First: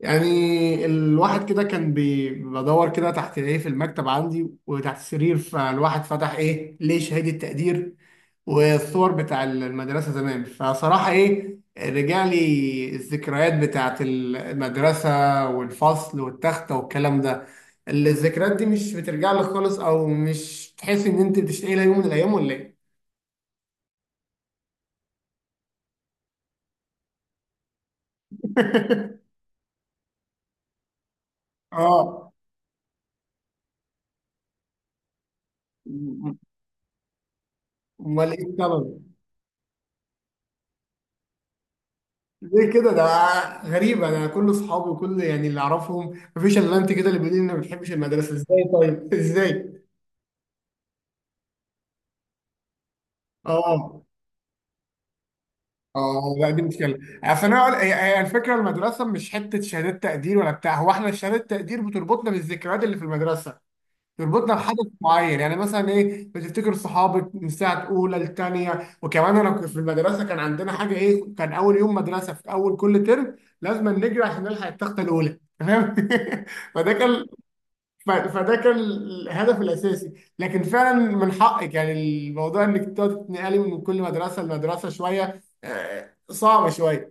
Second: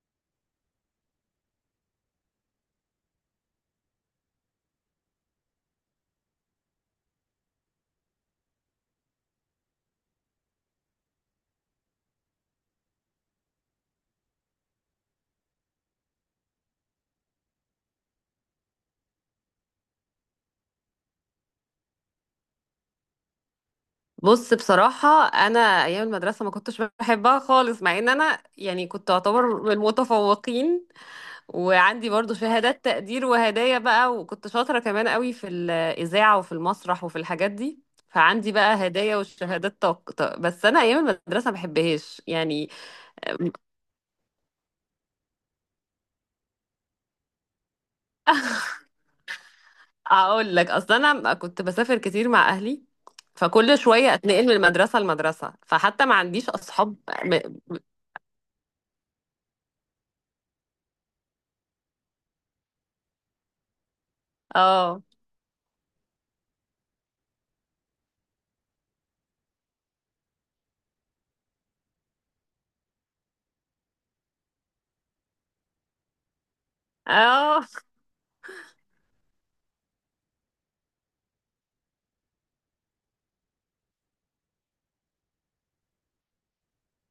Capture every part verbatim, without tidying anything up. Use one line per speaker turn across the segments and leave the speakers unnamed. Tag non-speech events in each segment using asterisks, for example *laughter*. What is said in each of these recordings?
يعني الواحد كده كان بي- بدور كده تحت ايه في المكتب عندي وتحت السرير، فالواحد فتح ايه ليه شهادة تقدير والصور بتاع المدرسة زمان، فصراحة ايه رجع لي الذكريات بتاعت المدرسة والفصل والتختة والكلام ده. الذكريات دي مش بترجع لك خالص او مش تحس ان انت بتشتاق لها يوم من الايام ولا ايه؟
بص، بصراحة أنا أيام المدرسة ما كنتش بحبها خالص، مع إن أنا يعني كنت
*laughs*
أعتبر من المتفوقين، وعندي
اه،
برضو شهادات تقدير وهدايا بقى، وكنت شاطرة كمان قوي في الإذاعة وفي المسرح وفي الحاجات دي.
امال ايه
فعندي بقى
السبب؟
هدايا والشهادات طق، طق، بس أنا أيام المدرسة ما بحبهاش يعني.
ليه كده ده؟
*laughs*
غريبة، أنا كل أصحابي وكل يعني اللي أعرفهم مفيش إلا أنت كده اللي بيقول لي إنك ما بتحبش المدرسة. إزاي طيب؟ *laughs* إزاي؟
أقول لك، أصل أنا كنت بسافر كتير مع أهلي، فكل
أه،
شوية أتنقل من المدرسة لمدرسة، فحتى ما
أه،
عنديش
لا دي
أصحاب.
مشكلة. أصل
م-
أنا أقول- هي هي الفكرة، المدرسة مش حتة شهادات تقدير ولا بتاع. هو إحنا شهادات تقدير بتربطنا بالذكريات اللي في المدرسة، تربطنا بحدث
اه،
معين. يعني مثلا إيه، بتفتكر صحابك من ساعة أولى لتانية. وكمان أنا كنت في المدرسة كان عندنا حاجة إيه، كان أول يوم مدرسة في أول كل ترم لازم نجري عشان نلحق التختة الأولى، تمام؟ *laughs* فده كان،
اه. *laughs*
ف- فده كان الهدف الاساسي. لكن فعلا من حقك، يعني الموضوع انك تقعد تتنقلي من كل مدرسه لمدرسه شويه، آه، صعب شويه.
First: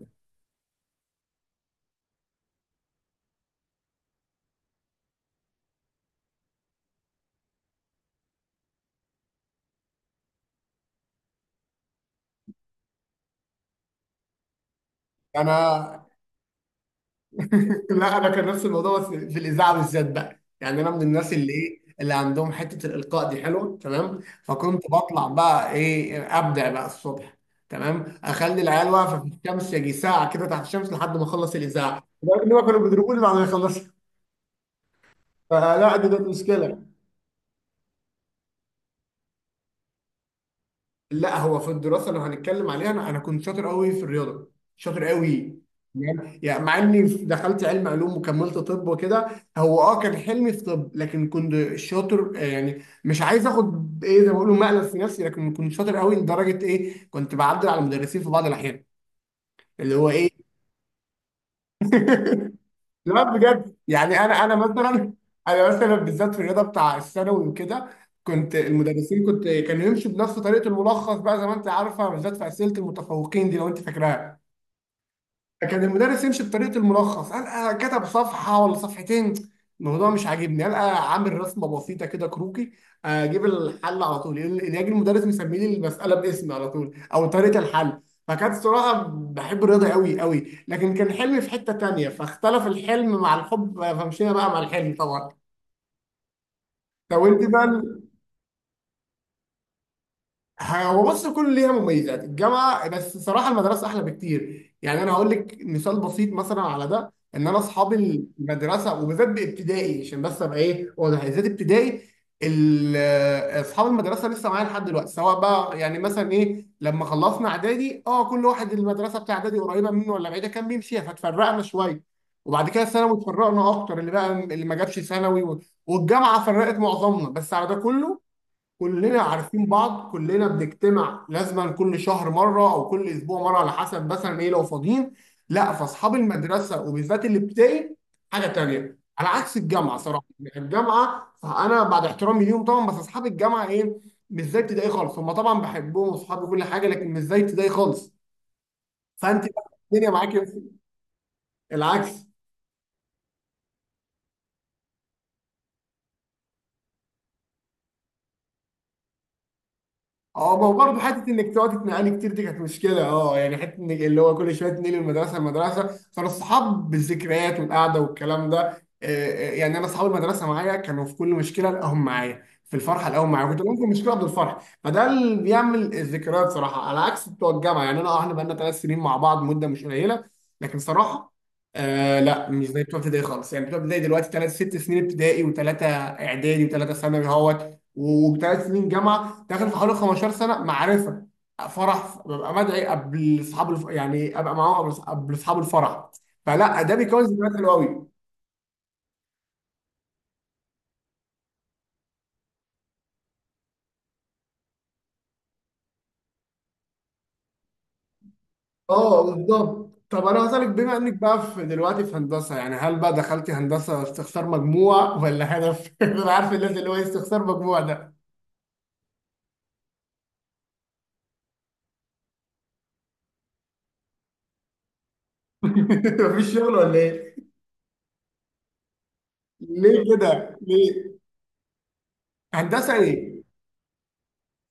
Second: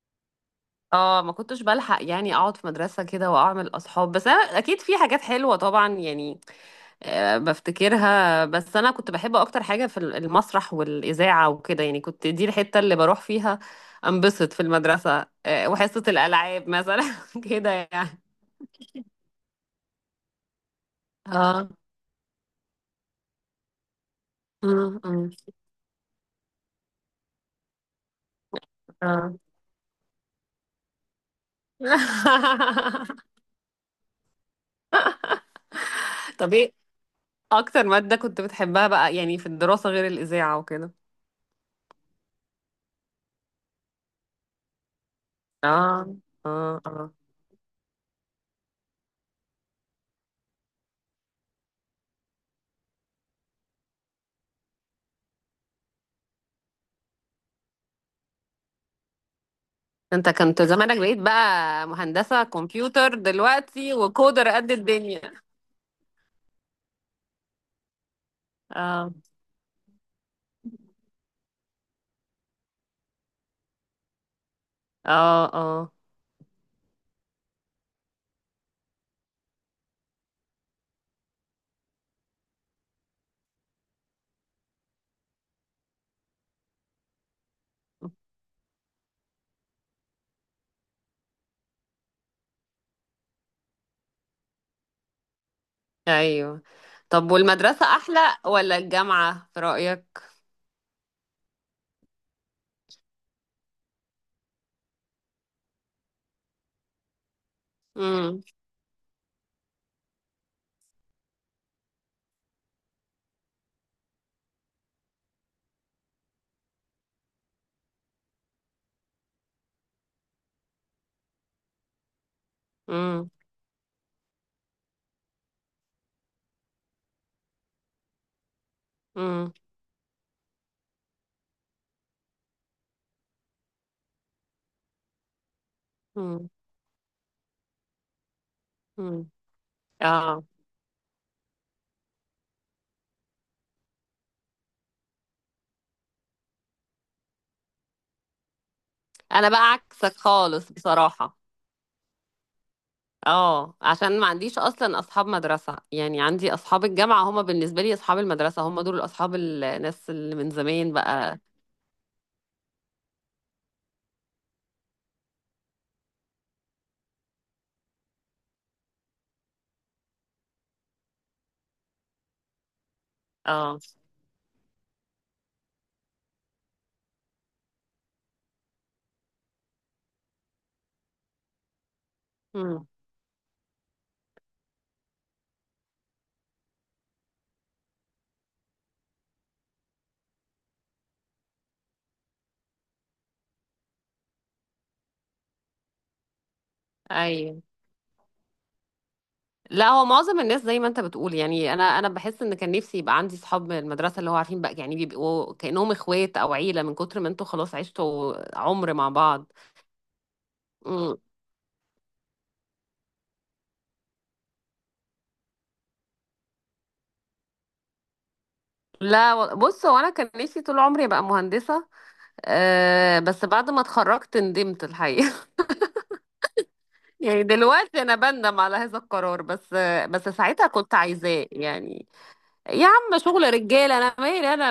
اه. ما كنتش بلحق يعني اقعد في مدرسة كده واعمل اصحاب، بس انا اكيد في حاجات حلوة طبعا يعني. آه، بفتكرها، بس انا كنت بحب اكتر حاجة في المسرح والاذاعة وكده، يعني كنت دي الحتة اللي بروح فيها انبسط في المدرسة. آه، وحصة
انا
الالعاب مثلا *laughs* كده
*laughs* لا
يعني.
انا كان نفس الموضوع، بس في الاذاعه بالذات بقى. يعني انا من الناس اللي
اه.
ايه، اللي عندهم حته الالقاء دي حلوه، تمام؟ فكنت
م-
بطلع
م-
بقى ايه، ابدع بقى الصبح، تمام، اخلي العيال واقفه في
اه.
الشمس يجي ساعه كده تحت الشمس لحد ما اخلص الاذاعه، لدرجة ان هم كانوا بيضربوني
*laughs*
بعد ما يخلصوا. فلا دي كانت
طب ايه
مشكله.
اكتر مادة كنت بتحبها بقى يعني في الدراسة غير الاذاعة وكده؟
لا هو في الدراسه لو هنتكلم عليها، انا انا كنت شاطر قوي في الرياضه، شاطر قوي.
اه،
يعني يعني مع
اه،
اني
اه.
دخلت علم علوم وكملت طب وكده. هو اه كان حلمي في طب، لكن كنت شاطر، آه، يعني مش عايز اخد ايه زي ما بيقولوا مقلب في نفسي، لكن كنت شاطر قوي لدرجه ايه كنت بعدل على المدرسين في بعض الاحيان. اللي هو
انت
ايه.
كنت زمانك بقيت بقى مهندسة
*laughs*
كمبيوتر
لا بجد
دلوقتي
يعني انا
وكودر
انا
قد
مثلا،
الدنيا.
انا مثلا بالذات في الرياضه بتاع الثانوي وكده، كنت
اه،
المدرسين كنت كانوا يمشوا بنفس طريقه الملخص بقى، زي ما انت عارفه، بالذات في اسئله المتفوقين دي لو انت فاكراها.
اه،
كان
اه،
المدرس يمشي بطريقه الملخص، قال آه، كتب صفحه ولا صفحتين، الموضوع مش عاجبني، قال آه، عامل رسمه بسيطه كده كروكي، اجيب الحل على طول. يجي المدرس مسمي لي المساله باسمي على طول او طريقه الحل. فكانت الصراحه بحب الرياضه قوي قوي، لكن كان حلمي في حته تانيه، فاختلف الحلم مع الحب، فمشينا بقى مع الحلم طبعا.
ايوه.
طب
طب
انت
والمدرسة
بقى.
احلى ولا الجامعة في رأيك؟
هو بص، كل ليها مميزات، الجامعه. بس صراحه المدرسه احلى بكتير. يعني انا هقول لك مثال بسيط مثلا على ده، ان انا اصحابي
امم،
المدرسه وبالذات بابتدائي، عشان بس ابقى ايه واضح، بالذات ابتدائي، ال- اصحاب المدرسه لسه معايا لحد دلوقتي. سواء بقى يعني مثلا ايه لما خلصنا اعدادي، اه كل واحد المدرسه بتاع اعدادي قريبه منه ولا بعيده كان بيمشيها، فتفرقنا شويه، وبعد كده ثانوي
امم،
اتفرقنا اكتر اللي بقى اللي ما جابش ثانوي، والجامعه فرقت معظمنا. بس على ده كله كلنا
امم،
عارفين بعض، كلنا بنجتمع لازما كل شهر مره او كل اسبوع مره على حسب مثلا ايه لو فاضيين. لا فاصحاب
امم،
المدرسه وبالذات الابتدائي حاجه تانيه، على
امم،
عكس الجامعه صراحه.
اه.
يعني الجامعه، فانا بعد احترامي ليهم طبعا، بس اصحاب الجامعه ايه، مش زي ابتدائي خالص. هم طبعا بحبهم واصحابي كل حاجه، لكن مش زي ابتدائي خالص. فانت
انا
بقى
بقى
الدنيا
عكسك
معاكي
خالص بصراحة.
العكس.
اه. عشان ما عنديش اصلا اصحاب مدرسة، يعني عندي اصحاب الجامعة، هما بالنسبة لي اصحاب المدرسة، هما دول اصحاب الناس اللي من
اه ما هو
زمان
برضه حته
بقى.
انك تقعدي تنقلي كتير دي كانت مشكله، اه يعني حته انك اللي هو كل شويه تنقلي المدرسه المدرسه فالصحاب بالذكريات والقعده والكلام ده، آه، آه، يعني انا اصحاب المدرسه معايا كانوا في كل مشكله، الاقيهم معايا في الفرحه، الاقيهم معايا، كنت
اه،
ممكن مشكله قبل الفرح، فده اللي بيعمل الذكريات صراحه، على عكس بتوع الجامعه. يعني انا اه احنا بقالنا ثلاث سنين مع بعض، مده مش قليله، لكن صراحه آه لا مش زي
امم،
بتوع ابتدائي خالص. يعني بتوع ابتدائي دلوقتي ثلاث، ست سنين ابتدائي وثلاثه اعدادي وثلاثه ثانوي اهوت، وثلاث سنين جامعه، داخل في حوالي خمستاشر سنه معرفه. فرح ببقى مدعي قبل اصحاب الف... يعني ابقى معاهم قبل قبل اصحاب الفرح. فلا ده بيكون ذكريات
ايوه.
حلوه قوي.
لا هو معظم الناس زي ما انت بتقول، يعني انا انا بحس ان كان نفسي يبقى عندي صحاب من المدرسه، اللي هو عارفين بقى يعني بيبقوا كانهم اخوات او عيله، من كتر ما انتوا خلاص عشتوا عمر مع
اه
بعض.
بالظبط. طب انا هسألك، بما انك
مم.
بقى في دلوقتي في هندسه، يعني هل بقى دخلتي هندسه استخسار مجموع ولا هدف؟ *laughs* انا عارف الناس اللي هو إيه استخسار مجموع ده.
لا و- بص هو انا كان نفسي طول عمري ابقى مهندسه. أه، بس بعد ما اتخرجت ندمت الحقيقه. *laughs*
*laughs* مفيش شغل ولا ايه؟
يعني دلوقتي انا بندم على هذا القرار بس،
ليه
بس
كده؟
ساعتها كنت
ليه؟
عايزاه يعني. يا
هندسه
عم،
ايه؟
شغل رجاله انا مالي انا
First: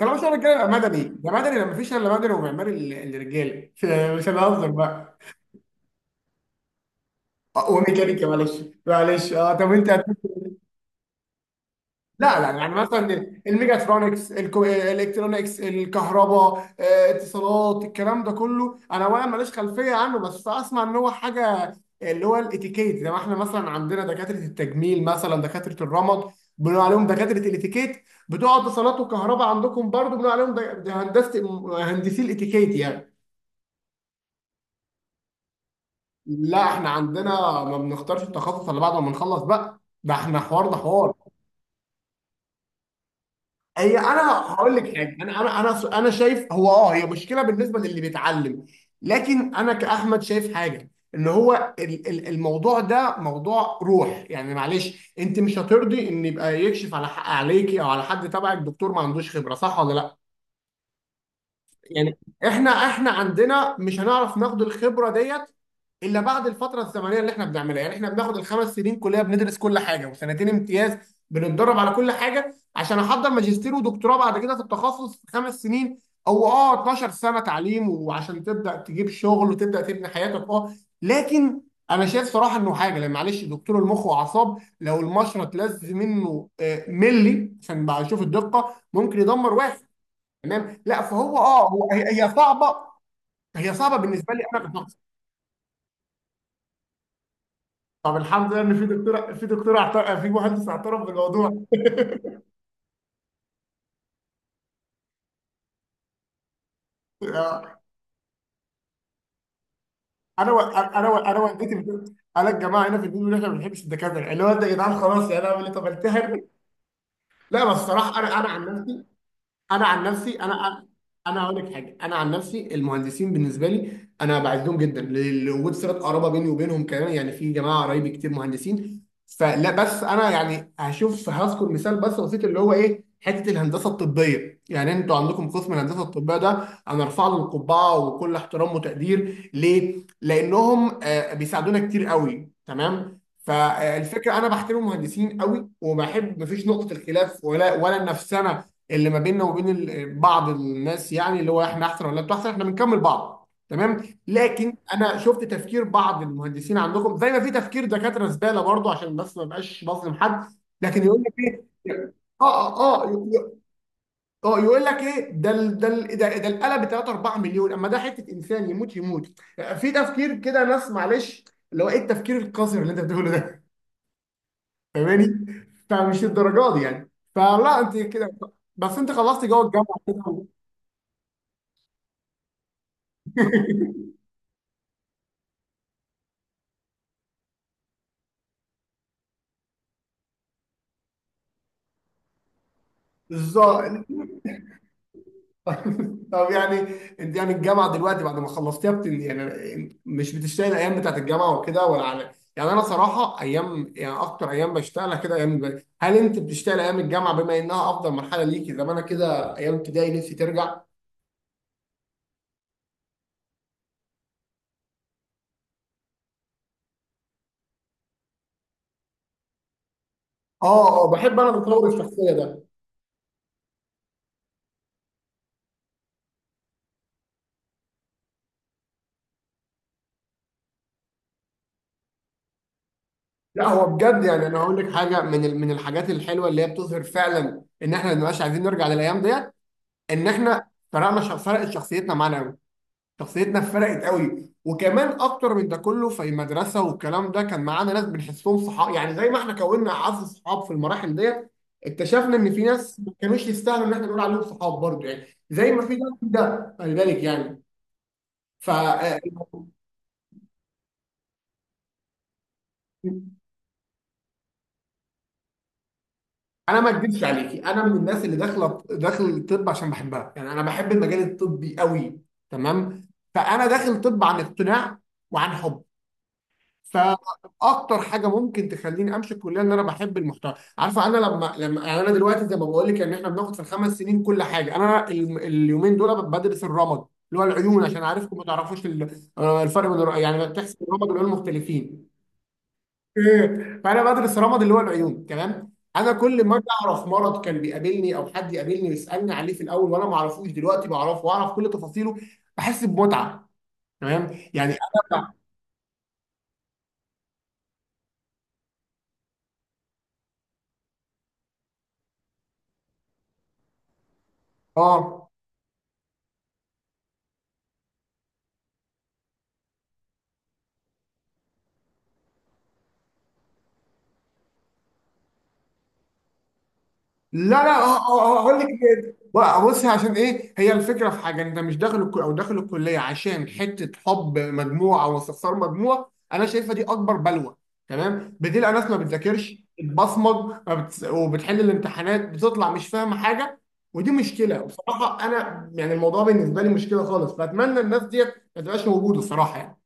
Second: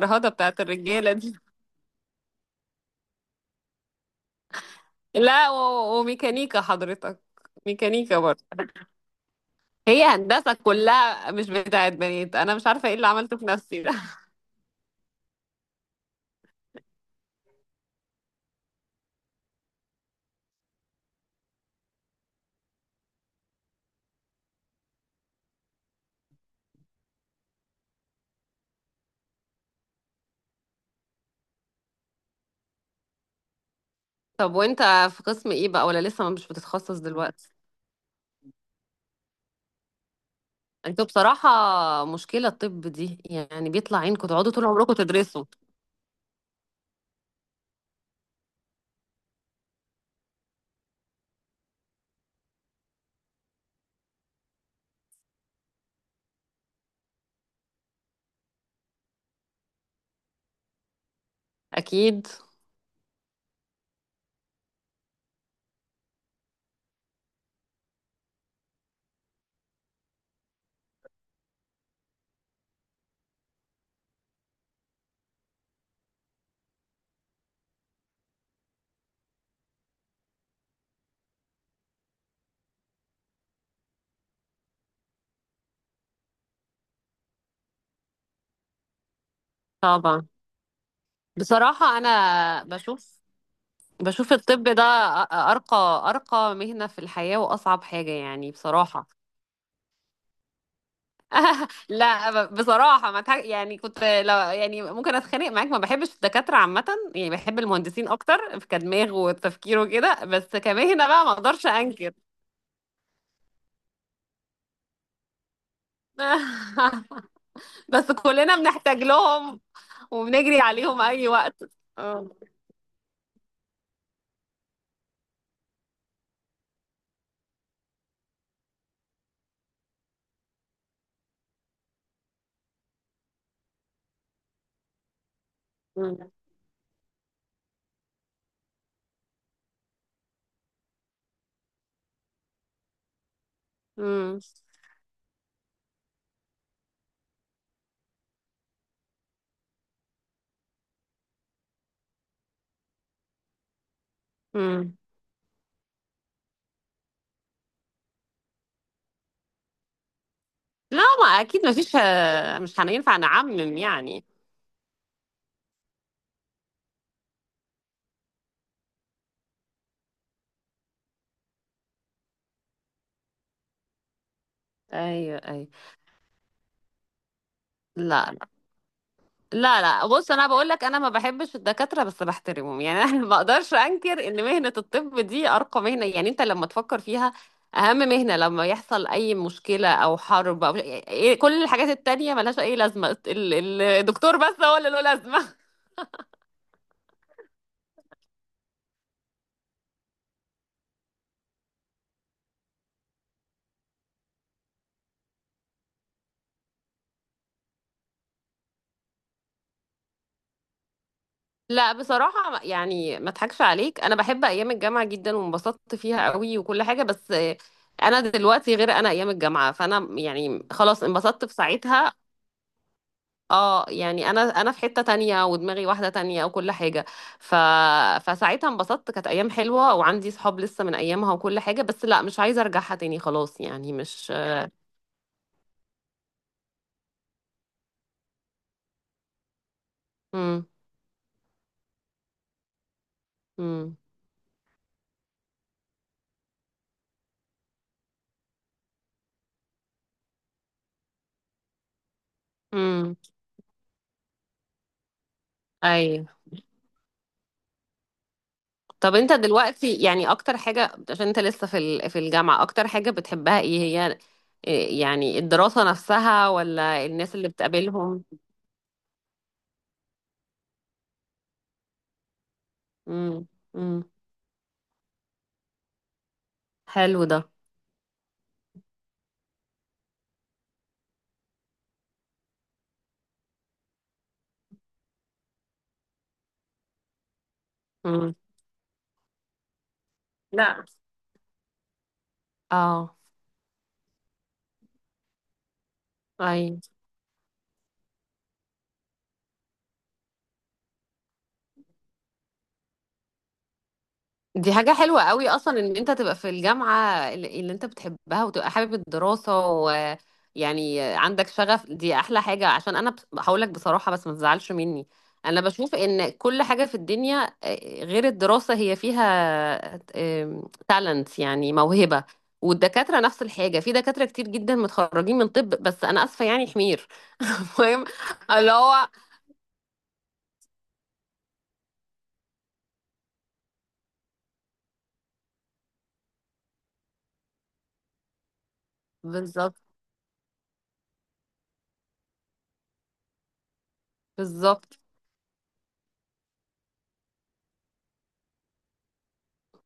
طالما شغلك كده
بتاعت
يبقى مدني،
الرجاله
ده
دي.
مدني لما مفيش الا مدني ومعماري، ال- الرجاله *laughs* مش هنهزر بقى.
لا و- وميكانيكا حضرتك.
آه،
ميكانيكا
وميكانيكا
برضه.
معلش. معلش اه. طب انت هت-
هي هندسة كلها مش بتاعت بنات،
لا لا،
انا مش
يعني
عارفة ايه اللي
مثلا
عملته في نفسي ده.
الميجاترونكس، الكو... الالكترونكس، الكهرباء، آه، اتصالات، الكلام ده كله انا اولا ماليش خلفيه عنه، بس اسمع ان هو حاجه اللي هو الاتيكيت. زي ما احنا مثلا عندنا دكاتره التجميل، مثلا دكاتره الرمد، بنقول عليهم دكاتره الاتيكيت، بتوع اتصالات وكهرباء عندكم برضو بنقول عليهم د- د- هندسه، هندسي الاتيكيت يعني.
*laughs* طب وانت في قسم ايه بقى، ولا لسه مش
لا احنا
بتتخصص
عندنا
دلوقتي؟
ما بنختارش التخصص الا بعد ما بنخلص بقى، ده احنا حوار، ده
انتوا
حوار.
بصراحة مشكلة الطب دي يعني
هي
بيطلع عينكم
انا
تقعدوا طول
هقول
عمركم
لك حاجه، انا
تدرسوا.
انا انا انا شايف هو اه هي مشكله بالنسبه للي بيتعلم، لكن انا كاحمد شايف حاجه، ان هو ال- ال- الموضوع ده موضوع روح. يعني معلش انت مش هترضي ان يبقى يكشف على حق عليكي او على حد تبعك دكتور ما عندوش خبره، صح ولا لا؟ يعني
اكيد،
احنا احنا عندنا مش هنعرف ناخد الخبره ديت الا بعد الفتره الزمنيه اللي احنا بنعملها. يعني احنا بناخد الخمس سنين كليه بندرس كل حاجه، وسنتين امتياز بنتدرب على كل حاجه، عشان احضر ماجستير ودكتوراه بعد كده في التخصص في خمس سنين، او اه اتناشر سنه تعليم، وعشان تبدا تجيب شغل وتبدا تبني حياتك اه. لكن انا شايف صراحه انه حاجه، لان معلش دكتور المخ واعصاب لو المشرط لز منه آه، ملي عشان بقى اشوف الدقه، ممكن يدمر واحد،
طبعا.
تمام؟ لا فهو اه هو
بصراحة
هي هي
انا
صعبه،
بشوف
هي صعبه
بشوف
بالنسبه لي
الطب
انا
ده
كشخص.
أ- أ- ارقى ارقى مهنة في الحياة واصعب حاجة
طب
يعني
الحمد لله ان في
بصراحة.
دكتور، في دكتور اعترف، في مهندس اعترف بالموضوع. *laughs*
لا ب- بصراحة ما تح... يعني كنت لو يعني ممكن اتخانق معاك، ما بحبش الدكاترة عامة. يعني بحب
آه،
المهندسين اكتر في كدماغ وتفكير وكده،
انا
بس
و...
كمهنة
انا و...
بقى ما
انا
اقدرش
والدتي
انكر.
بتقول انا الجماعه هنا في الدين ان احنا ما بنحبش الدكاتره، اللي هو انت يا جدعان خلاص، يعني انا اعمل ايه طب التهر.
*laughs*
لا بس
بس
الصراحه انا، انا
كلنا
عن
بنحتاج
نفسي
لهم
انا عن نفسي
وبنجري
انا
عليهم اي
انا هقول
وقت.
لك حاجه، انا عن
اه.
نفسي المهندسين بالنسبه لي انا بعزهم جدا، ل- لوجود صله قرابه بيني وبينهم كمان. يعني في جماعه قرايبي كتير مهندسين، فلا بس انا يعني هشوف هذكر مثال بس بسيط اللي هو ايه حته الهندسه الطبيه، يعني انتوا عندكم قسم الهندسه
مم.
الطبيه ده انا ارفع له القبعه وكل احترام وتقدير. ليه؟ لانهم آه، بيساعدونا كتير قوي، تمام؟ فالفكره
مم.
انا بحترم المهندسين قوي وبحب، مفيش نقطه الخلاف ولا ولا النفسنه اللي ما بيننا وبين ال- بعض الناس، يعني اللي هو احنا احسن ولا انتوا احسن، احنا بنكمل بعض تمام. لكن
مم.
انا شفت تفكير بعض المهندسين عندكم زي ما في تفكير دكاتره زباله برضه، عشان بس ما بقاش بظلم حد،
لا،
لكن يقول
ما
لك ايه.
اكيد ما فيش،
اه
مش
اه اه
هننفع
ي- ي-
نعمم يعني.
اه يقول لك ايه، ده ال- ده ال- ده ده القلم ب ثلاثة اربعة مليون، اما ده حته انسان يموت يموت، في تفكير كده ناس معلش اللي هو ايه التفكير القذر اللي انت بتقوله ده. فاهماني؟
ايوه، ايوه.
فمش الدرجات دي يعني. فلا انت كده،
لا،
بس انت خلصت جوه
لا،
الجامعه
لا، بص
كده.
انا بقول لك انا ما بحبش الدكاتره بس بحترمهم، يعني انا *laughs* ما اقدرش انكر ان مهنه الطب دي ارقى مهنه، يعني انت لما تفكر فيها اهم مهنه لما يحصل اي مشكله او حرب او إيه- كل الحاجات التانية ملهاش اي لازمه، ال- ال-
بالظبط.
الدكتور بس هو اللي له لازمه. *laughs*
*laughs* طب يعني، انت يعني الجامعه دلوقتي بعد ما خلصتيها بت... يعني مش بتشتغل الايام بتاعت الجامعه وكده ولا على، يعني انا صراحه ايام يعني اكتر ايام بشتغلها كده ايام الب- هل انت بتشتغل ايام الجامعه بما انها افضل مرحله ليكي، زي ما انا كده ايام ابتدائي نفسي ترجع.
لا بصراحه يعني ما اضحكش عليك، انا بحب ايام الجامعه جدا وانبسطت فيها قوي وكل حاجه، بس انا دلوقتي غير انا ايام الجامعه، فانا يعني
اه
خلاص
اه بحب
انبسطت
انا
في
تطور
ساعتها.
الشخصيه ده.
اه يعني انا انا في حتة تانية ودماغي واحدة تانية وكل حاجة. ف... فساعتها انبسطت، كانت ايام حلوة وعندي صحاب لسه من ايامها وكل حاجة، بس لا مش عايزة ارجعها تاني، خلاص
لا هو
يعني
بجد
مش.
يعني انا هقول لك حاجه، من ال- من الحاجات الحلوه اللي هي بتظهر فعلا ان احنا ما بنبقاش عايزين نرجع للايام ديت، ان
امم،
احنا فرقنا ش- فرقت شخصيتنا معانا. شخصيتنا
امم،
فرقت قوي. وكمان اكتر من ده كله في المدرسه والكلام ده كان معانا ناس بنحسهم صحاب، يعني زي ما احنا كوننا اعز صحاب في المراحل ديت، اكتشفنا ان في ناس ما
امم،
كانوش يستاهلوا ان احنا نقول عليهم صحاب برضه، يعني زي ما في ده في
ايوه.
ده خلي بالك يعني. ف
طب
آه،
انت دلوقتي يعني اكتر حاجة عشان انت لسه في ال... في الجامعة، اكتر حاجة بتحبها ايه هي؟ إيه يعني الدراسة نفسها
انا ما
ولا
اكذبش
الناس اللي
عليكي، انا من الناس
بتقابلهم؟
اللي داخله داخل الطب عشان بحبها، يعني انا بحب المجال الطبي قوي، تمام؟
امم،
فانا داخل
امم،
طب عن اقتناع وعن حب.
حلو ده،
فاكتر حاجه ممكن تخليني امشي الكليه ان انا بحب المحتوى، عارفه انا لما لما يعني انا دلوقتي زي ما بقول لك ان احنا بناخد في الخمس سنين كل حاجه، انا ال- اليومين دول بدرس الرمد، اللي هو العيون عشان
امم،
عارفكم ما تعرفوش ال- آه، الفرق بين الر- يعني بتحسب
لا،
الرمد والعيون مختلفين. *laughs*
اه،
إيه. فانا بدرس الرمد اللي هو العيون، تمام؟ انا كل ما
اي.
اعرف مرض كان بيقابلني او حد يقابلني ويسالني عليه في الاول وانا ما اعرفوش، دلوقتي بعرفه واعرف كل تفاصيله، بحس بمتعه، تمام يعني.
دي حاجة حلوة
انا
قوي أصلا إن أنت تبقى في الجامعة اللي اللي أنت بتحبها وتبقى حابب الدراسة، ويعني عندك شغف، دي أحلى حاجة، عشان أنا بس- هقولك بصراحة بس ما تزعلش مني.
اه
أنا بشوف إن كل حاجة في الدنيا آه، غير الدراسة، هي فيها تالنت يعني موهبة. والدكاترة نفس الحاجة، في دكاترة كتير جدا متخرجين من طب، بس أنا آسفة يعني حمير.
لا لا
*laughs*
ه-
المهم،
ه- هقول لك
اللي هو
ليه. بقى بص، عشان ايه هي الفكره، في حاجه انت مش داخل الكل او داخل الكليه عشان حته حب مجموعه او استخسار مجموعه، انا شايفها دي اكبر بلوه، تمام؟ بتلاقي ناس ما بتذاكرش
بالظبط،
بتبصمج، ما بتس- وبتحل الامتحانات بتطلع مش فاهمه حاجه، ودي مشكله.
بالظبط،
بصراحه انا يعني الموضوع بالنسبه لي مشكله خالص، فاتمنى الناس ديت ما تبقاش موجوده الصراحه يعني.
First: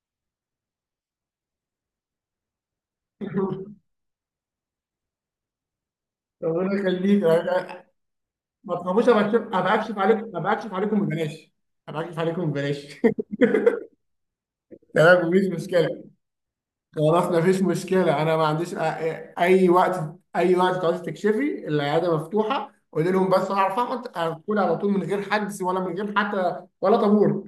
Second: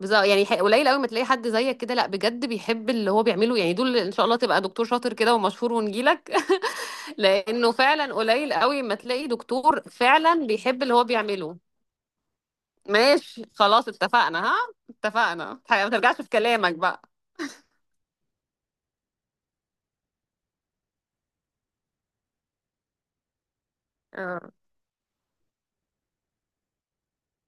بالظبط. يعني ح- قليل قوي ما تلاقي حد زيك كده، لا بجد بيحب اللي هو بيعمله، يعني
*laughs*
دول، ان شاء الله تبقى دكتور شاطر كده ومشهور ونجيلك.
ربنا
*laughs*
يخليك.
لانه فعلا قليل
ما
قوي ما
تخافوش، ابقى
تلاقي
أكشف- أبقى
دكتور
اكشف عليكم،
فعلا
ابقى اكشف
بيحب اللي هو
عليكم ببلاش
بيعمله.
ابقى اكشف عليكم ببلاش.
ماشي خلاص، اتفقنا، ها.
تمام
اتفقنا،
مفيش
ما
مشكله.
ترجعش في كلامك بقى.
خلاص مفيش مشكله انا، ما عنديش أ- أ- اي وقت، اي وقت تعوزي تكشفي العياده مفتوحه، قولي لهم بس هعرف اقعد
آه،
هدخل على طول من غير حجز ولا من غير حتى ولا طابور.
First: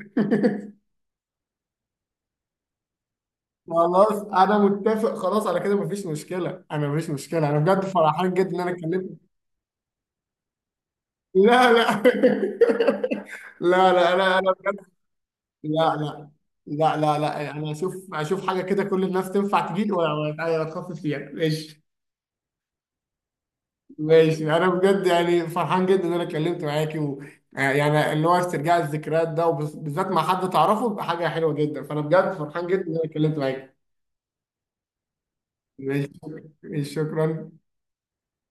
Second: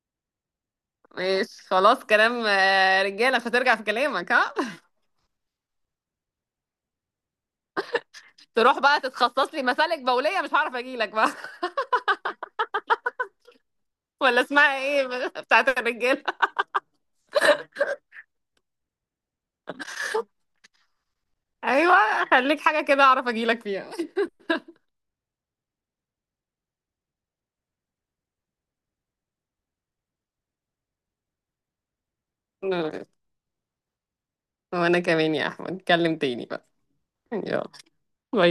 ماشي خلاص، كلام آه، رجاله، مش هترجع في
خلاص
كلامك ها.
انا متفق، خلاص على كده مفيش مشكله. انا مفيش مشكله انا بجد فرحان جدا
*laughs*
ان انا
تروح بقى
اتكلمت.
تتخصص لي مسالك بوليه، مش هعرف اجيلك بقى.
لا لا *laughs* لا لا
*laughs*
انا
ولا
انا
اسمها
بجد،
ايه *laughs* بتاعت
لا
الرجاله؟
لا لا لا لا انا اشوف اشوف حاجه كده كل الناس تنفع تجيلي، ولا ولا اتخصص فيها، ماشي.
ايوه خليك حاجه كده اعرف اجيلك فيها.
ماشي انا بجد يعني فرحان جدا ان انا اتكلمت معاكي، و... آه، يعني اللي هو استرجاع الذكريات ده، وبالذات مع حد تعرفه، بيبقى حاجه حلوه جدا، فانا بجد فرحان جدا ان انا
*laughs*
اتكلمت معاكي.
وانا كمان يا احمد،
ماشي.
نتكلم تاني بقى.
ماشي، شكرا.
يلا، باي.